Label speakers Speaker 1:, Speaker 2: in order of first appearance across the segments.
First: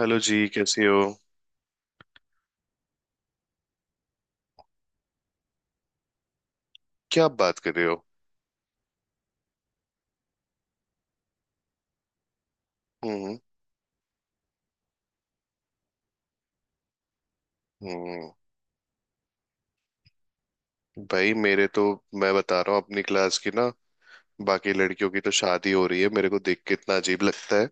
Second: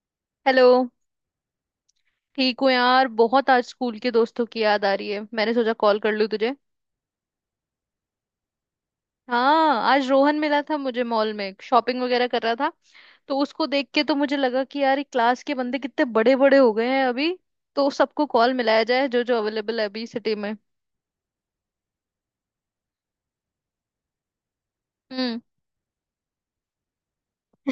Speaker 1: Hello जी,
Speaker 2: hello.
Speaker 1: कैसे हो।
Speaker 2: ठीक हूँ यार, बहुत आज स्कूल के दोस्तों की याद आ रही है। मैंने सोचा कॉल कर लूँ तुझे।
Speaker 1: क्या आप बात कर रहे हो।
Speaker 2: हाँ, आज रोहन मिला था मुझे मॉल में, शॉपिंग वगैरह कर रहा था। तो
Speaker 1: हम्म
Speaker 2: उसको देख के तो मुझे लगा कि यार ये क्लास के बंदे कितने बड़े बड़े हो गए हैं अभी। तो सबको
Speaker 1: हम्म।
Speaker 2: कॉल मिलाया जाए जो जो अवेलेबल है अभी सिटी में।
Speaker 1: भाई मेरे तो, मैं बता रहा हूँ अपनी क्लास की ना, बाकी लड़कियों की तो
Speaker 2: हम्म।
Speaker 1: शादी हो रही है। मेरे को देख के इतना अजीब लगता है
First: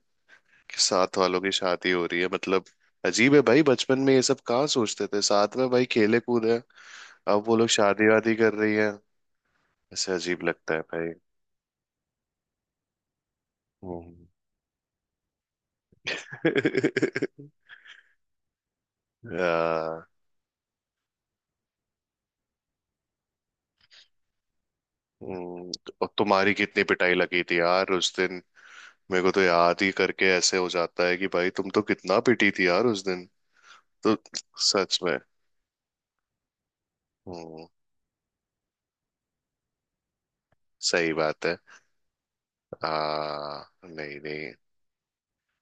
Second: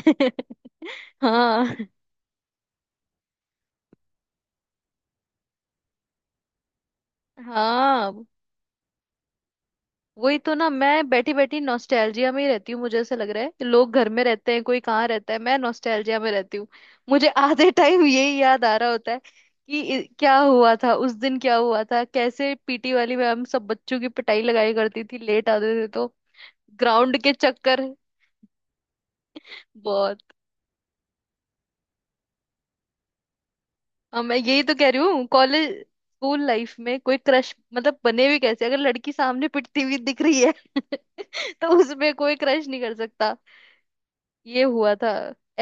Speaker 1: कि साथ वालों की
Speaker 2: हाँ।
Speaker 1: शादी हो रही है, मतलब अजीब है भाई। बचपन में ये सब कहाँ सोचते थे, साथ में भाई खेले कूदे, अब वो लोग शादी
Speaker 2: हाँ,
Speaker 1: वादी कर रही है। ऐसे
Speaker 2: वही
Speaker 1: अजीब
Speaker 2: तो ना,
Speaker 1: लगता है
Speaker 2: मैं
Speaker 1: भाई।
Speaker 2: बैठी बैठी नॉस्टैल्जिया में ही रहती हूँ। मुझे ऐसा लग रहा है कि लोग घर में
Speaker 1: हम्म।
Speaker 2: रहते हैं, कोई कहाँ रहता है, मैं नॉस्टैल्जिया में रहती हूँ। मुझे आधे टाइम यही याद आ रहा होता है कि
Speaker 1: आ,
Speaker 2: क्या हुआ था उस दिन, क्या हुआ था, कैसे पीटी वाली में हम सब बच्चों की पिटाई लगाया करती थी, लेट
Speaker 1: हम्म,
Speaker 2: आते थे
Speaker 1: और
Speaker 2: तो।
Speaker 1: तुम्हारी कितनी पिटाई
Speaker 2: ग्राउंड के
Speaker 1: लगी थी
Speaker 2: चक्कर।
Speaker 1: यार उस दिन। मेरे को तो याद ही
Speaker 2: बहुत।
Speaker 1: करके ऐसे हो जाता है कि भाई तुम तो कितना पिटी थी यार उस दिन। तो
Speaker 2: अब मैं यही तो कह
Speaker 1: सच
Speaker 2: रही
Speaker 1: में।
Speaker 2: हूँ, कॉलेज स्कूल लाइफ में कोई क्रश
Speaker 1: हम्म।
Speaker 2: मतलब बने भी कैसे अगर लड़की सामने पिटती हुई दिख रही है।
Speaker 1: सही बात है।
Speaker 2: तो उसमें कोई क्रश नहीं
Speaker 1: आ
Speaker 2: कर सकता।
Speaker 1: नहीं नहीं।
Speaker 2: ये हुआ था।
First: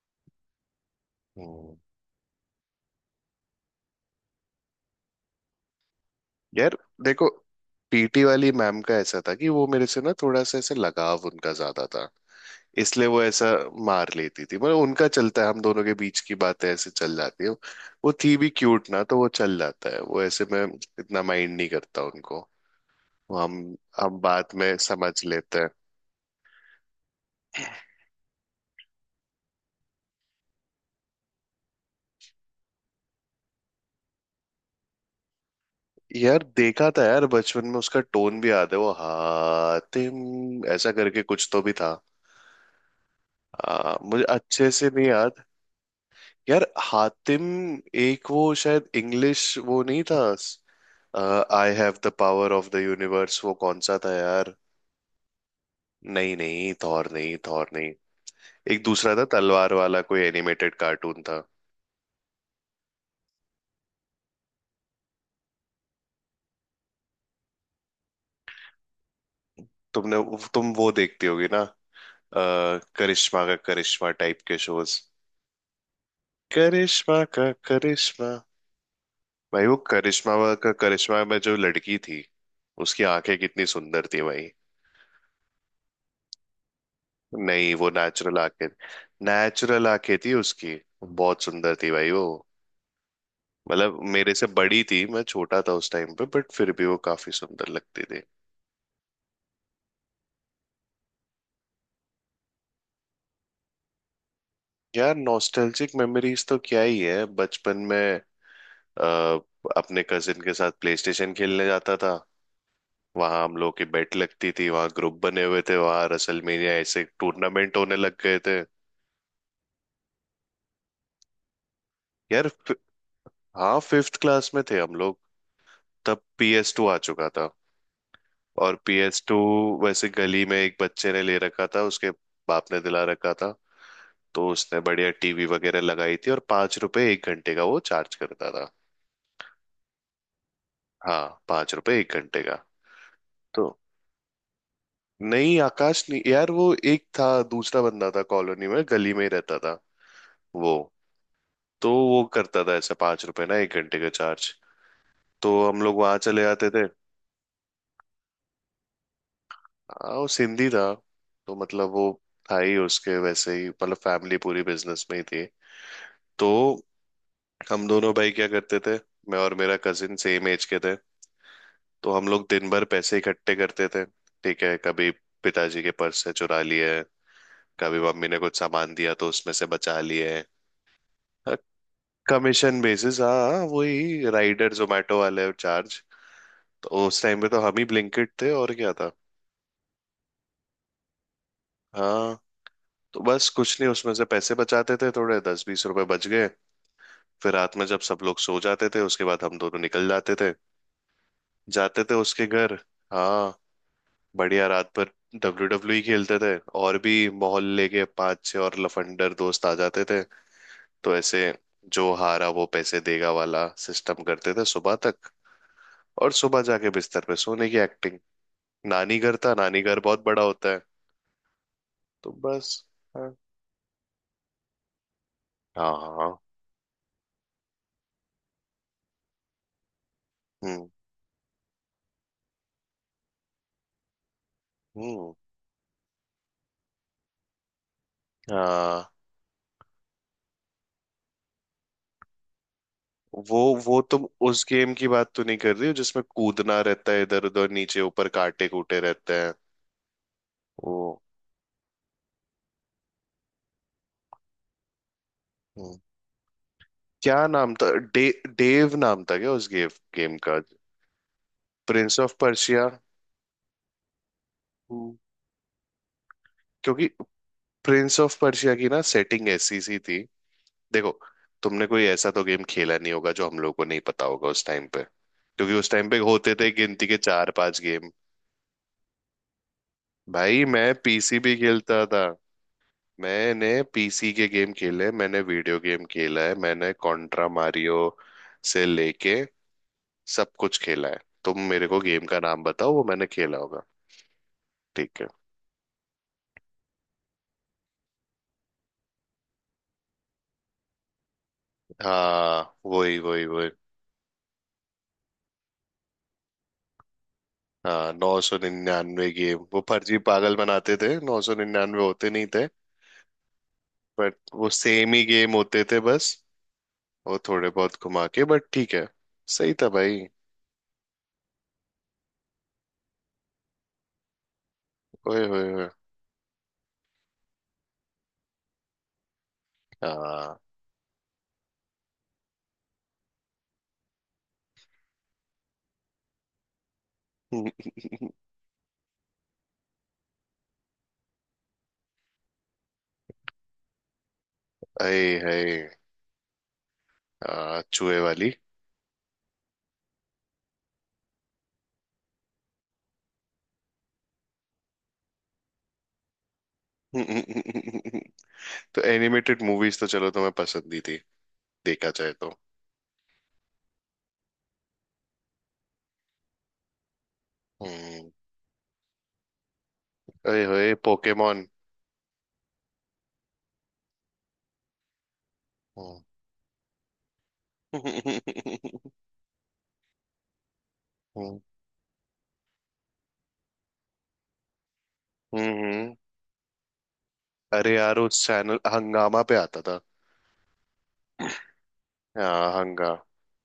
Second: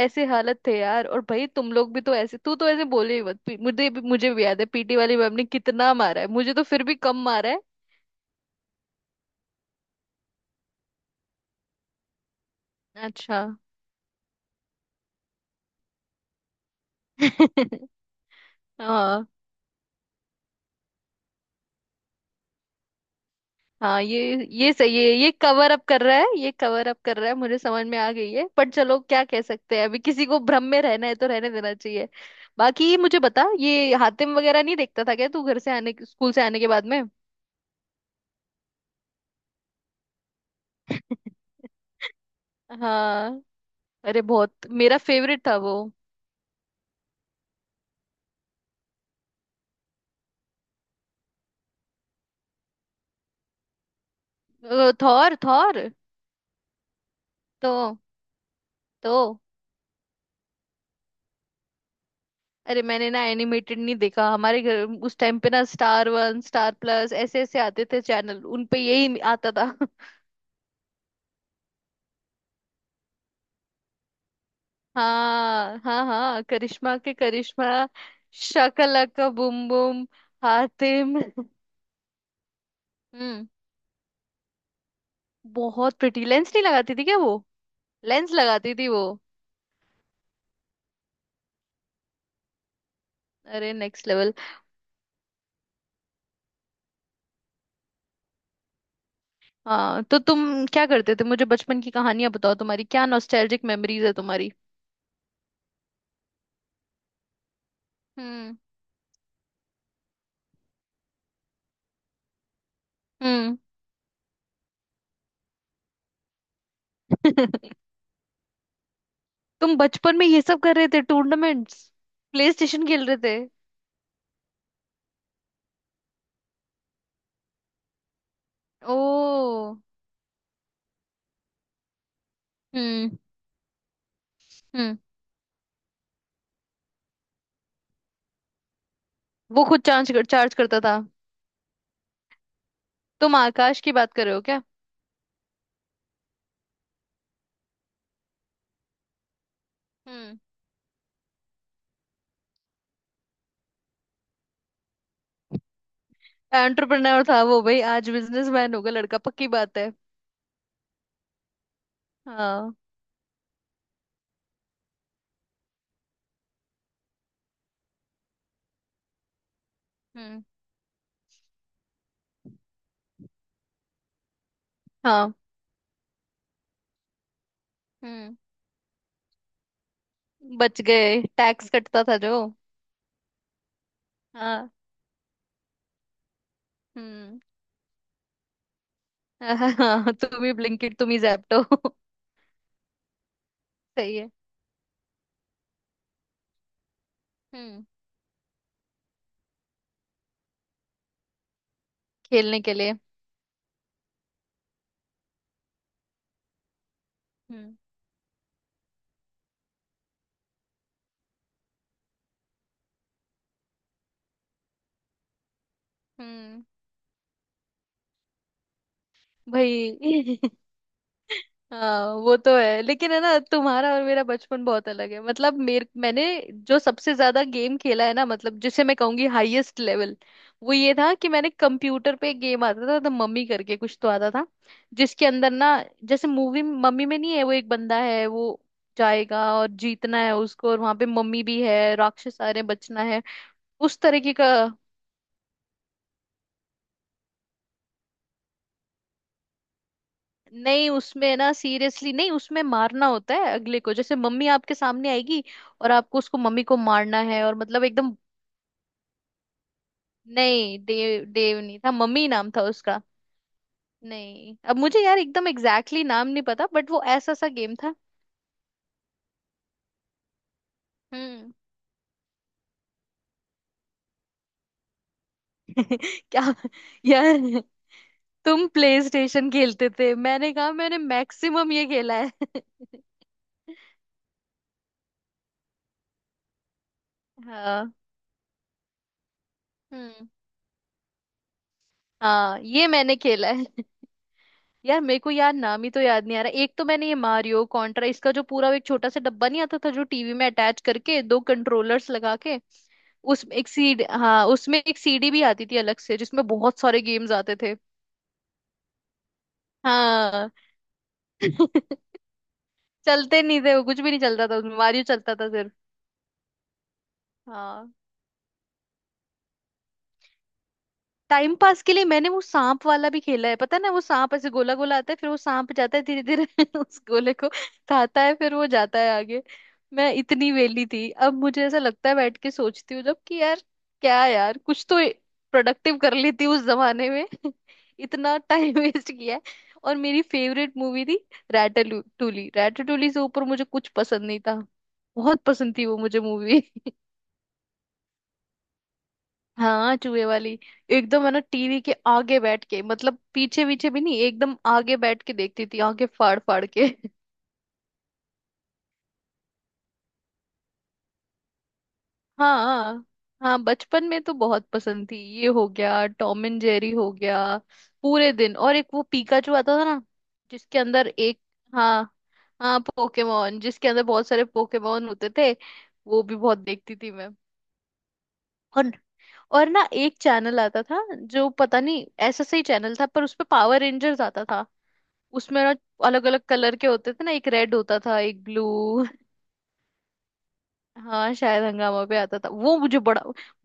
Speaker 2: ऐसे हालत थे यार। और भाई तुम
Speaker 1: हम्म।
Speaker 2: लोग भी तो ऐसे, तू तो ऐसे बोले ही मत। मुझे भी याद है पीटी वाली मैम ने कितना मारा है, मुझे तो
Speaker 1: यार
Speaker 2: फिर भी कम
Speaker 1: देखो,
Speaker 2: मारा है।
Speaker 1: पीटी वाली मैम का ऐसा था कि वो मेरे से ना थोड़ा सा ऐसे लगाव उनका ज्यादा था, इसलिए वो
Speaker 2: अच्छा।
Speaker 1: ऐसा मार लेती थी। मतलब उनका चलता है, हम दोनों के बीच की बातें ऐसे चल जाती है। वो थी भी क्यूट ना तो
Speaker 2: हाँ।
Speaker 1: वो चल जाता है, वो ऐसे में इतना माइंड नहीं करता उनको। वो हम
Speaker 2: हाँ,
Speaker 1: हम
Speaker 2: ये
Speaker 1: बात
Speaker 2: ये
Speaker 1: में
Speaker 2: सही है,
Speaker 1: समझ
Speaker 2: ये
Speaker 1: लेते
Speaker 2: कवर अप कर रहा है, ये कवर अप कर रहा है, मुझे
Speaker 1: हैं।
Speaker 2: समझ में आ गई है। पर चलो क्या कह सकते हैं, अभी किसी को भ्रम में रहना है तो रहने देना चाहिए। बाकी ये मुझे बता, ये हातिम वगैरह नहीं देखता था क्या तू घर से आने, स्कूल
Speaker 1: यार
Speaker 2: से आने के बाद
Speaker 1: देखा
Speaker 2: में?
Speaker 1: था, यार बचपन में उसका टोन भी याद है वो, हातिम ऐसा करके कुछ तो भी था।
Speaker 2: हाँ, अरे
Speaker 1: मुझे
Speaker 2: बहुत
Speaker 1: अच्छे से
Speaker 2: मेरा
Speaker 1: नहीं
Speaker 2: फेवरेट
Speaker 1: याद।
Speaker 2: था वो।
Speaker 1: यार हातिम, एक वो शायद इंग्लिश वो नहीं था। I have the power of the universe, वो कौन सा था यार।
Speaker 2: थॉर। थॉर।
Speaker 1: नहीं नहीं, थॉर नहीं, थॉर नहीं।
Speaker 2: तो
Speaker 1: एक दूसरा था
Speaker 2: तो
Speaker 1: तलवार वाला, कोई एनिमेटेड कार्टून था।
Speaker 2: अरे मैंने ना एनिमेटेड नहीं देखा, हमारे घर उस टाइम पे ना स्टार वन, स्टार प्लस, ऐसे ऐसे आते थे चैनल, उन पे यही आता था।
Speaker 1: तुमने, तुम वो देखती होगी ना। करिश्मा का करिश्मा टाइप के शोज,
Speaker 2: हाँ हाँ हाँ, करिश्मा के
Speaker 1: करिश्मा का
Speaker 2: करिश्मा।
Speaker 1: करिश्मा।
Speaker 2: शकलाका
Speaker 1: भाई
Speaker 2: बुम
Speaker 1: वो
Speaker 2: बुम।
Speaker 1: करिश्मा का
Speaker 2: हातिम।
Speaker 1: करिश्मा में जो लड़की थी, उसकी आंखें
Speaker 2: हम्म।
Speaker 1: कितनी सुंदर थी भाई।
Speaker 2: बहुत प्रिटी, लेंस नहीं लगाती थी क्या वो?
Speaker 1: नहीं, वो
Speaker 2: लेंस
Speaker 1: नेचुरल आंखें।
Speaker 2: लगाती थी वो।
Speaker 1: नेचुरल आंखें थी उसकी, बहुत सुंदर थी भाई वो।
Speaker 2: अरे
Speaker 1: मतलब
Speaker 2: नेक्स्ट लेवल।
Speaker 1: मेरे से बड़ी थी, मैं छोटा था उस टाइम पे, बट फिर भी वो काफी सुंदर लगती थी।
Speaker 2: हाँ, तो तुम क्या करते थे? मुझे बचपन की कहानियां बताओ तुम्हारी, क्या नॉस्टैल्जिक मेमोरीज है तुम्हारी?
Speaker 1: यार नॉस्टैल्जिक मेमोरीज तो क्या ही है बचपन में।
Speaker 2: हम्म।
Speaker 1: आ, अपने कजिन के साथ प्लेस्टेशन खेलने जाता था। वहां हम
Speaker 2: हम्म।
Speaker 1: लोग की बेट लगती थी, वहां ग्रुप बने हुए थे, वहां रसलमेनिया ऐसे टूर्नामेंट होने लग गए थे।
Speaker 2: तुम बचपन में ये सब कर रहे थे, टूर्नामेंट्स,
Speaker 1: यार,
Speaker 2: प्ले स्टेशन खेल रहे थे?
Speaker 1: हाँ 5th क्लास में थे हम लोग। तब PS2 आ चुका था। और PS2
Speaker 2: ओ।
Speaker 1: वैसे गली में एक बच्चे ने ले रखा था, उसके बाप ने दिला
Speaker 2: हम्म।
Speaker 1: रखा था। तो उसने
Speaker 2: हम्म।
Speaker 1: बढ़िया टीवी वगैरह लगाई थी और 5 रुपए एक घंटे का वो चार्ज करता था।
Speaker 2: वो खुद चार्ज करता था?
Speaker 1: हाँ 5 रुपए एक घंटे का।
Speaker 2: तुम
Speaker 1: तो
Speaker 2: आकाश की बात कर रहे हो क्या?
Speaker 1: नहीं, आकाश नहीं यार वो, एक था, दूसरा बंदा था, कॉलोनी में गली में ही रहता था
Speaker 2: हम्म।
Speaker 1: वो। तो वो करता था ऐसे 5 रुपए ना एक घंटे का चार्ज, तो हम लोग वहां चले जाते थे।
Speaker 2: एंटरप्रेन्योर था वो भाई, आज बिजनेसमैन होगा लड़का, पक्की बात है।
Speaker 1: हाँ वो सिंधी था। तो मतलब वो था
Speaker 2: हाँ।
Speaker 1: ही, उसके वैसे ही मतलब फैमिली पूरी बिजनेस में ही थी। तो हम दोनों भाई क्या करते थे, मैं और मेरा कजिन
Speaker 2: हम्म।
Speaker 1: सेम एज के थे, तो हम लोग दिन भर पैसे इकट्ठे करते थे। ठीक है, कभी
Speaker 2: हाँ।
Speaker 1: पिताजी के पर्स से चुरा लिए, कभी मम्मी
Speaker 2: हम्म,
Speaker 1: ने कुछ सामान दिया तो उसमें से बचा लिए।
Speaker 2: बच गए, टैक्स कटता था जो।
Speaker 1: कमीशन बेसिस हाँ हाँ, वही
Speaker 2: हाँ।
Speaker 1: राइडर जोमेटो वाले चार्ज। तो उस
Speaker 2: हम्म।
Speaker 1: टाइम पे तो हम ही ब्लिंकिट थे और क्या था।
Speaker 2: हाँ हाँ, तुम ही ब्लिंकिट, तुम ही जैप्टो।
Speaker 1: हाँ। तो बस कुछ नहीं, उसमें
Speaker 2: सही
Speaker 1: से
Speaker 2: है।
Speaker 1: पैसे बचाते थे, थोड़े 10-20 रुपए बच गए। फिर रात
Speaker 2: हम्म।
Speaker 1: में जब सब लोग सो जाते थे, उसके बाद हम दोनों निकल जाते थे, जाते थे उसके
Speaker 2: खेलने
Speaker 1: घर।
Speaker 2: के लिए?
Speaker 1: हाँ, बढ़िया रात भर डब्ल्यू डब्ल्यू ही खेलते थे। और भी
Speaker 2: हम्म।
Speaker 1: मोहल्ले के पांच छह और लफंडर दोस्त आ जाते थे, तो ऐसे जो हारा वो पैसे देगा वाला सिस्टम करते थे सुबह तक। और सुबह
Speaker 2: हम्म।
Speaker 1: जाके बिस्तर पे सोने की एक्टिंग। नानी घर था, नानी घर बहुत
Speaker 2: भाई।
Speaker 1: बड़ा होता है।
Speaker 2: हाँ
Speaker 1: तो
Speaker 2: वो तो
Speaker 1: बस।
Speaker 2: है, लेकिन है
Speaker 1: हाँ
Speaker 2: ना तुम्हारा और मेरा बचपन बहुत अलग है। मतलब मेरे,
Speaker 1: हाँ
Speaker 2: मैंने
Speaker 1: हाँ,
Speaker 2: जो सबसे ज्यादा गेम खेला है ना, मतलब जिसे मैं कहूंगी हाईएस्ट लेवल, वो
Speaker 1: हम्म।
Speaker 2: ये था कि मैंने कंप्यूटर पे गेम आता था तो मम्मी करके कुछ तो आता था, जिसके
Speaker 1: हम्म।
Speaker 2: अंदर ना, जैसे मूवी मम्मी में नहीं है, वो एक बंदा है, वो
Speaker 1: हाँ।
Speaker 2: जाएगा और जीतना है उसको, और वहां पे मम्मी भी है, राक्षस आ रहे हैं, बचना है।
Speaker 1: वो
Speaker 2: उस
Speaker 1: वो तुम
Speaker 2: तरीके का।
Speaker 1: उस गेम की बात तो नहीं कर रही हो जिसमें कूदना रहता है इधर उधर, नीचे ऊपर कांटे कूटे रहते हैं।
Speaker 2: नहीं,
Speaker 1: वो,
Speaker 2: उसमें ना, सीरियसली नहीं, उसमें मारना होता है अगले को। जैसे मम्मी आपके सामने आएगी और
Speaker 1: हम्म।
Speaker 2: आपको उसको, मम्मी को मारना है,
Speaker 1: क्या
Speaker 2: और
Speaker 1: नाम
Speaker 2: मतलब
Speaker 1: था,
Speaker 2: एकदम।
Speaker 1: डेव नाम था क्या उस गेम, गेम का।
Speaker 2: नहीं, देव देव नहीं था,
Speaker 1: प्रिंस
Speaker 2: मम्मी
Speaker 1: ऑफ
Speaker 2: नाम था
Speaker 1: पर्शिया।
Speaker 2: उसका। नहीं, अब मुझे
Speaker 1: हम्म।
Speaker 2: यार एकदम एग्जैक्टली exactly नाम नहीं पता, बट वो
Speaker 1: क्योंकि
Speaker 2: ऐसा सा गेम था।
Speaker 1: प्रिंस ऑफ पर्शिया की ना सेटिंग ऐसी सी थी। देखो,
Speaker 2: हम्म।
Speaker 1: तुमने कोई ऐसा तो गेम खेला नहीं होगा जो हम लोग को नहीं पता होगा उस टाइम पे, क्योंकि उस टाइम पे
Speaker 2: क्या
Speaker 1: होते थे गिनती के चार
Speaker 2: यार,
Speaker 1: पांच गेम।
Speaker 2: तुम प्ले स्टेशन खेलते थे, मैंने
Speaker 1: भाई
Speaker 2: कहा
Speaker 1: मैं
Speaker 2: मैंने
Speaker 1: पीसी भी
Speaker 2: मैक्सिमम ये
Speaker 1: खेलता
Speaker 2: खेला
Speaker 1: था।
Speaker 2: है।
Speaker 1: मैंने पीसी के गेम खेले, मैंने वीडियो गेम खेला है, मैंने कॉन्ट्रा
Speaker 2: हाँ।
Speaker 1: मारियो से लेके
Speaker 2: हम्म।
Speaker 1: सब कुछ खेला है। तुम मेरे को गेम का
Speaker 2: हाँ
Speaker 1: नाम
Speaker 2: ये
Speaker 1: बताओ, वो
Speaker 2: मैंने
Speaker 1: मैंने
Speaker 2: खेला
Speaker 1: खेला
Speaker 2: है।
Speaker 1: होगा।
Speaker 2: यार मेरे
Speaker 1: ठीक है,
Speaker 2: को यार नाम ही तो याद नहीं आ रहा। एक तो मैंने ये मारियो कॉन्ट्रा, इसका जो पूरा वो एक छोटा सा डब्बा नहीं आता था जो टीवी में अटैच करके दो कंट्रोलर्स लगा के,
Speaker 1: हाँ वही वही
Speaker 2: उस एक
Speaker 1: वही।
Speaker 2: सीड हाँ, उसमें एक सीडी भी आती थी अलग से जिसमें बहुत सारे गेम्स आते थे।
Speaker 1: हाँ, 999 गेम वो फर्जी
Speaker 2: हाँ।
Speaker 1: पागल बनाते थे, नौ सौ निन्यानवे होते नहीं थे।
Speaker 2: चलते नहीं थे वो, कुछ भी नहीं
Speaker 1: बट
Speaker 2: चलता था
Speaker 1: वो
Speaker 2: उसमें, मारियो
Speaker 1: सेम ही
Speaker 2: चलता था
Speaker 1: गेम
Speaker 2: सिर्फ।
Speaker 1: होते थे बस, वो थोड़े
Speaker 2: हाँ।
Speaker 1: बहुत घुमा के, बट ठीक है। सही था भाई।
Speaker 2: टाइम पास के लिए मैंने वो सांप वाला भी खेला है, पता है ना वो सांप ऐसे गोला गोला आता है, फिर वो
Speaker 1: ओए होए
Speaker 2: सांप
Speaker 1: होए।
Speaker 2: जाता है धीरे धीरे उस गोले को खाता है, फिर वो जाता है आगे। मैं इतनी
Speaker 1: हाँ।
Speaker 2: वेली थी, अब मुझे ऐसा लगता है बैठ के सोचती हूँ जब कि यार, क्या यार, कुछ तो प्रोडक्टिव कर लेती उस जमाने में। इतना टाइम वेस्ट किया है। और मेरी फेवरेट मूवी थी रैटाटूली। रैटाटूली से ऊपर मुझे कुछ पसंद नहीं था,
Speaker 1: अरे,
Speaker 2: बहुत पसंद थी वो
Speaker 1: है
Speaker 2: मुझे मूवी।
Speaker 1: चूहे वाली।
Speaker 2: हाँ, चूहे वाली। एकदम है ना टीवी के आगे बैठ के, मतलब पीछे पीछे भी नहीं, एकदम आगे बैठ के देखती थी आगे, फाड़ फाड़ के।
Speaker 1: तो एनिमेटेड मूवीज तो चलो तुम्हें पसंद ही थी, देखा जाए तो।
Speaker 2: हाँ। हाँ, बचपन में तो बहुत पसंद थी, ये हो गया टॉम एंड जेरी हो गया
Speaker 1: हम्म।
Speaker 2: पूरे दिन, और एक वो पीकाचू आता था ना,
Speaker 1: अरे
Speaker 2: जिसके
Speaker 1: होए,
Speaker 2: अंदर एक,
Speaker 1: पोकेमोन।
Speaker 2: हाँ, हाँ पोकेमोन, जिसके अंदर बहुत सारे पोकेमोन होते थे, वो भी बहुत देखती थी मैं। और
Speaker 1: हम्म।
Speaker 2: और ना एक चैनल आता था जो पता नहीं ऐसा सही चैनल था, पर उस पे पावर रेंजर्स आता था। उसमें ना
Speaker 1: हम्म।
Speaker 2: अलग अलग कलर के होते थे ना, एक रेड
Speaker 1: अरे
Speaker 2: होता
Speaker 1: यार,
Speaker 2: था, एक
Speaker 1: उस चैनल
Speaker 2: ब्लू।
Speaker 1: हंगामा पे आता था।
Speaker 2: हाँ शायद हंगामा पे आता था वो,
Speaker 1: हाँ
Speaker 2: मुझे
Speaker 1: हंगा
Speaker 2: बड़ा,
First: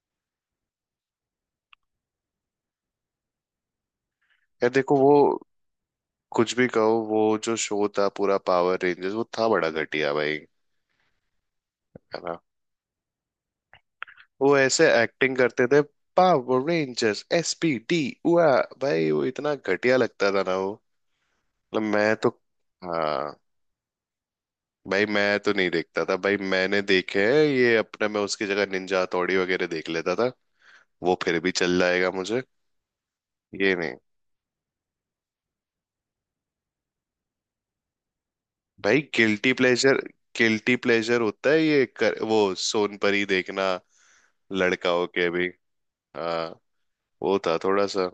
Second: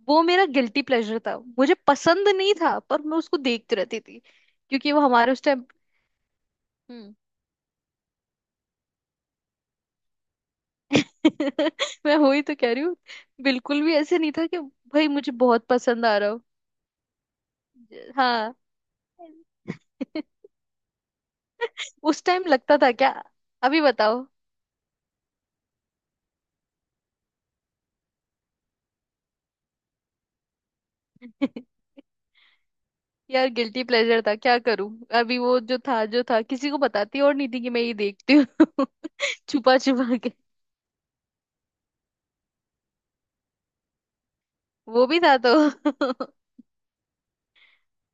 Speaker 2: वो मेरा गिल्टी प्लेजर था, मुझे पसंद नहीं था पर मैं उसको देखती रहती थी
Speaker 1: यार
Speaker 2: क्योंकि
Speaker 1: देखो
Speaker 2: वो
Speaker 1: वो,
Speaker 2: हमारे उस टाइम।
Speaker 1: कुछ भी कहो
Speaker 2: हम्म।
Speaker 1: वो जो शो था पूरा पावर रेंजर्स, वो था बड़ा घटिया भाई,
Speaker 2: मैं
Speaker 1: है ना।
Speaker 2: वही तो कह रही हूँ, बिल्कुल भी ऐसे नहीं था
Speaker 1: वो
Speaker 2: कि
Speaker 1: ऐसे
Speaker 2: भाई मुझे
Speaker 1: एक्टिंग करते
Speaker 2: बहुत
Speaker 1: थे।
Speaker 2: पसंद आ रहा हो।
Speaker 1: पावर रेंजर्स एसपीडी हुआ,
Speaker 2: हाँ।
Speaker 1: भाई वो इतना घटिया लगता था ना वो। मतलब मैं
Speaker 2: उस
Speaker 1: तो,
Speaker 2: टाइम लगता था क्या?
Speaker 1: हाँ
Speaker 2: अभी बताओ।
Speaker 1: भाई मैं तो नहीं देखता था भाई। मैंने देखे हैं ये अपने, मैं उसकी जगह निंजा हथौड़ी वगैरह देख लेता था, वो फिर भी चल जाएगा मुझे।
Speaker 2: यार
Speaker 1: ये
Speaker 2: गिल्टी
Speaker 1: नहीं।
Speaker 2: प्लेजर था, क्या करूं? अभी वो जो था किसी को बताती और नहीं थी कि मैं ये देखती हूँ।
Speaker 1: भाई गिल्टी
Speaker 2: छुपा
Speaker 1: प्लेजर,
Speaker 2: छुपा के।
Speaker 1: गिल्टी प्लेजर होता है वो सोनपरी देखना, लड़का
Speaker 2: वो भी
Speaker 1: होके
Speaker 2: था
Speaker 1: भी।
Speaker 2: तो।
Speaker 1: हाँ, वो था थोड़ा सा।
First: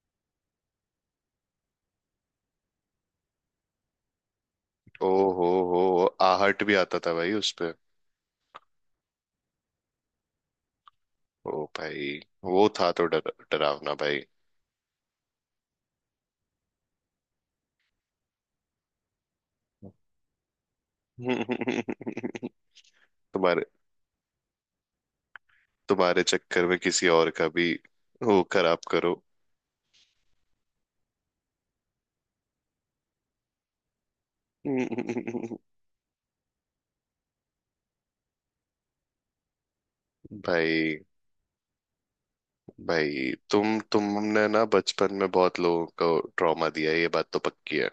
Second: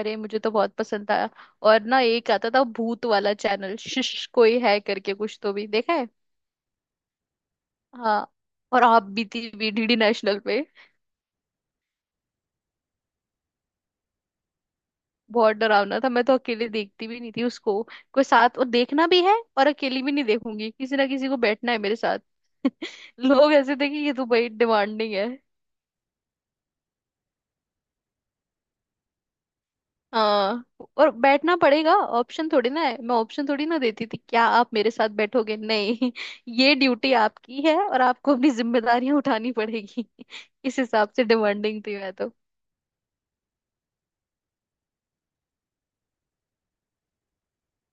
Speaker 2: अरे, मुझे तो बहुत पसंद था। और ना एक आता था भूत वाला चैनल, शिश कोई है
Speaker 1: ओ
Speaker 2: करके कुछ
Speaker 1: हो
Speaker 2: तो भी
Speaker 1: हो
Speaker 2: देखा है।
Speaker 1: आहट भी आता था भाई उस पे।
Speaker 2: हाँ। और आप बीती भी डीडी नेशनल पे।
Speaker 1: ओ भाई, वो था तो डर, डरावना भाई।
Speaker 2: बहुत डरावना था, मैं तो अकेले देखती भी नहीं थी उसको। कोई साथ, और देखना भी है और अकेली भी नहीं देखूंगी, किसी ना किसी को बैठना है मेरे साथ। लोग
Speaker 1: तुम्हारे
Speaker 2: ऐसे थे कि ये तो भाई डिमांडिंग है।
Speaker 1: तुम्हारे चक्कर में किसी और का भी वो खराब करो।
Speaker 2: हाँ, और बैठना पड़ेगा, ऑप्शन थोड़ी ना है, मैं ऑप्शन थोड़ी ना देती थी क्या आप मेरे साथ बैठोगे नहीं? ये ड्यूटी आपकी है और आपको अपनी जिम्मेदारियां उठानी पड़ेगी। इस
Speaker 1: भाई,
Speaker 2: हिसाब से डिमांडिंग थी मैं तो।
Speaker 1: तुमने ना बचपन में बहुत लोगों को ट्रॉमा दिया है, ये बात तो पक्की है।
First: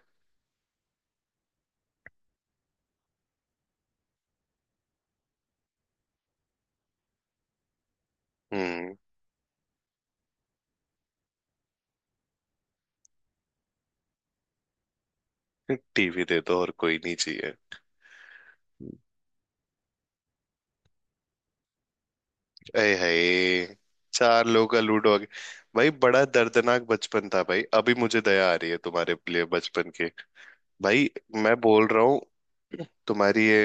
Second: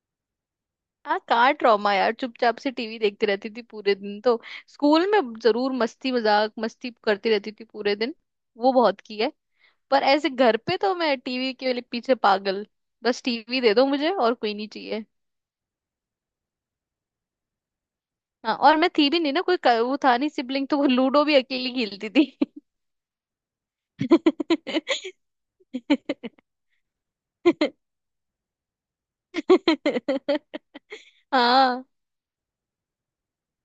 Speaker 2: हाँ, कहाँ ट्रॉमा यार, चुपचाप से टीवी देखती रहती थी पूरे दिन तो। स्कूल में जरूर मस्ती मजाक मस्ती करती रहती थी पूरे दिन, वो
Speaker 1: हम्म।
Speaker 2: बहुत की है। पर ऐसे घर पे तो मैं टीवी के लिए पीछे पागल, बस टीवी दे दो मुझे और कोई नहीं चाहिए।
Speaker 1: टीवी दे दो और कोई नहीं चाहिए।
Speaker 2: हाँ, और मैं थी भी नहीं ना कोई, वो था नहीं सिबलिंग तो वो लूडो भी अकेली खेलती थी।
Speaker 1: अय हाय, चार लोगों का लूडो आ गया। भाई बड़ा दर्दनाक बचपन था भाई, अभी मुझे दया आ रही है तुम्हारे लिए बचपन के। भाई मैं
Speaker 2: हाँ।
Speaker 1: बोल रहा हूँ, तुम्हारी ये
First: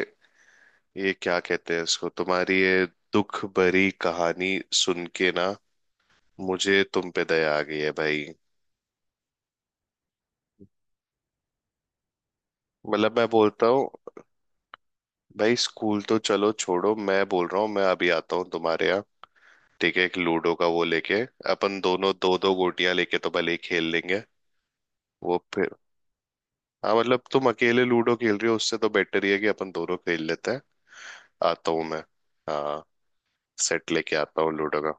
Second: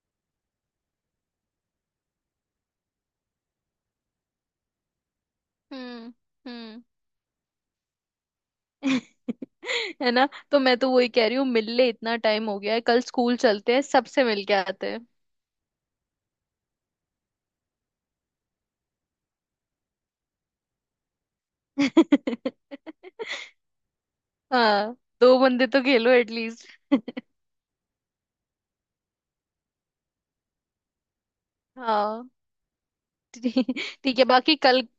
Speaker 1: ये क्या कहते हैं इसको, तुम्हारी ये दुख भरी कहानी सुन के ना,
Speaker 2: हम्म।
Speaker 1: मुझे
Speaker 2: हम्म।
Speaker 1: तुम पे दया आ गई है भाई।
Speaker 2: है ना तो मैं तो वही कह रही हूँ, मिल ले, इतना टाइम हो गया है, कल
Speaker 1: मतलब मैं
Speaker 2: स्कूल
Speaker 1: बोलता
Speaker 2: चलते हैं,
Speaker 1: हूँ,
Speaker 2: सबसे मिल के आते हैं।
Speaker 1: भाई स्कूल तो चलो छोड़ो, मैं बोल रहा हूँ मैं अभी आता हूँ तुम्हारे यहाँ, ठीक है। एक लूडो का वो लेके अपन दोनों दो दो गोटियां लेके तो भले ही खेल लेंगे।
Speaker 2: हाँ,
Speaker 1: वो
Speaker 2: दो बंदे
Speaker 1: फिर,
Speaker 2: तो खेलो एटलीस्ट।
Speaker 1: हाँ मतलब तुम अकेले लूडो खेल रहे हो, उससे तो बेटर ही है कि अपन दोनों खेल लेते हैं। आता हूँ मैं।
Speaker 2: हाँ,
Speaker 1: हाँ,
Speaker 2: ठीक
Speaker 1: सेट लेके
Speaker 2: ठीक है
Speaker 1: आता हूँ
Speaker 2: बाकी
Speaker 1: लूडो
Speaker 2: कल,
Speaker 1: का।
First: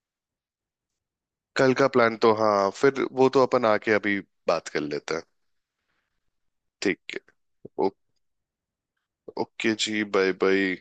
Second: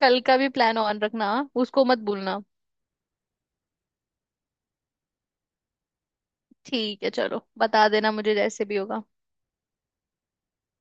Speaker 2: कल का भी प्लान ऑन रखना, हाँ?
Speaker 1: कल
Speaker 2: उसको
Speaker 1: का
Speaker 2: मत
Speaker 1: प्लान तो
Speaker 2: भूलना।
Speaker 1: हाँ फिर वो तो अपन आके अभी बात कर लेते हैं। ठीक
Speaker 2: ठीक है,
Speaker 1: है।
Speaker 2: चलो बता
Speaker 1: ओ-
Speaker 2: देना मुझे जैसे भी होगा।
Speaker 1: ओके जी, बाय बाय।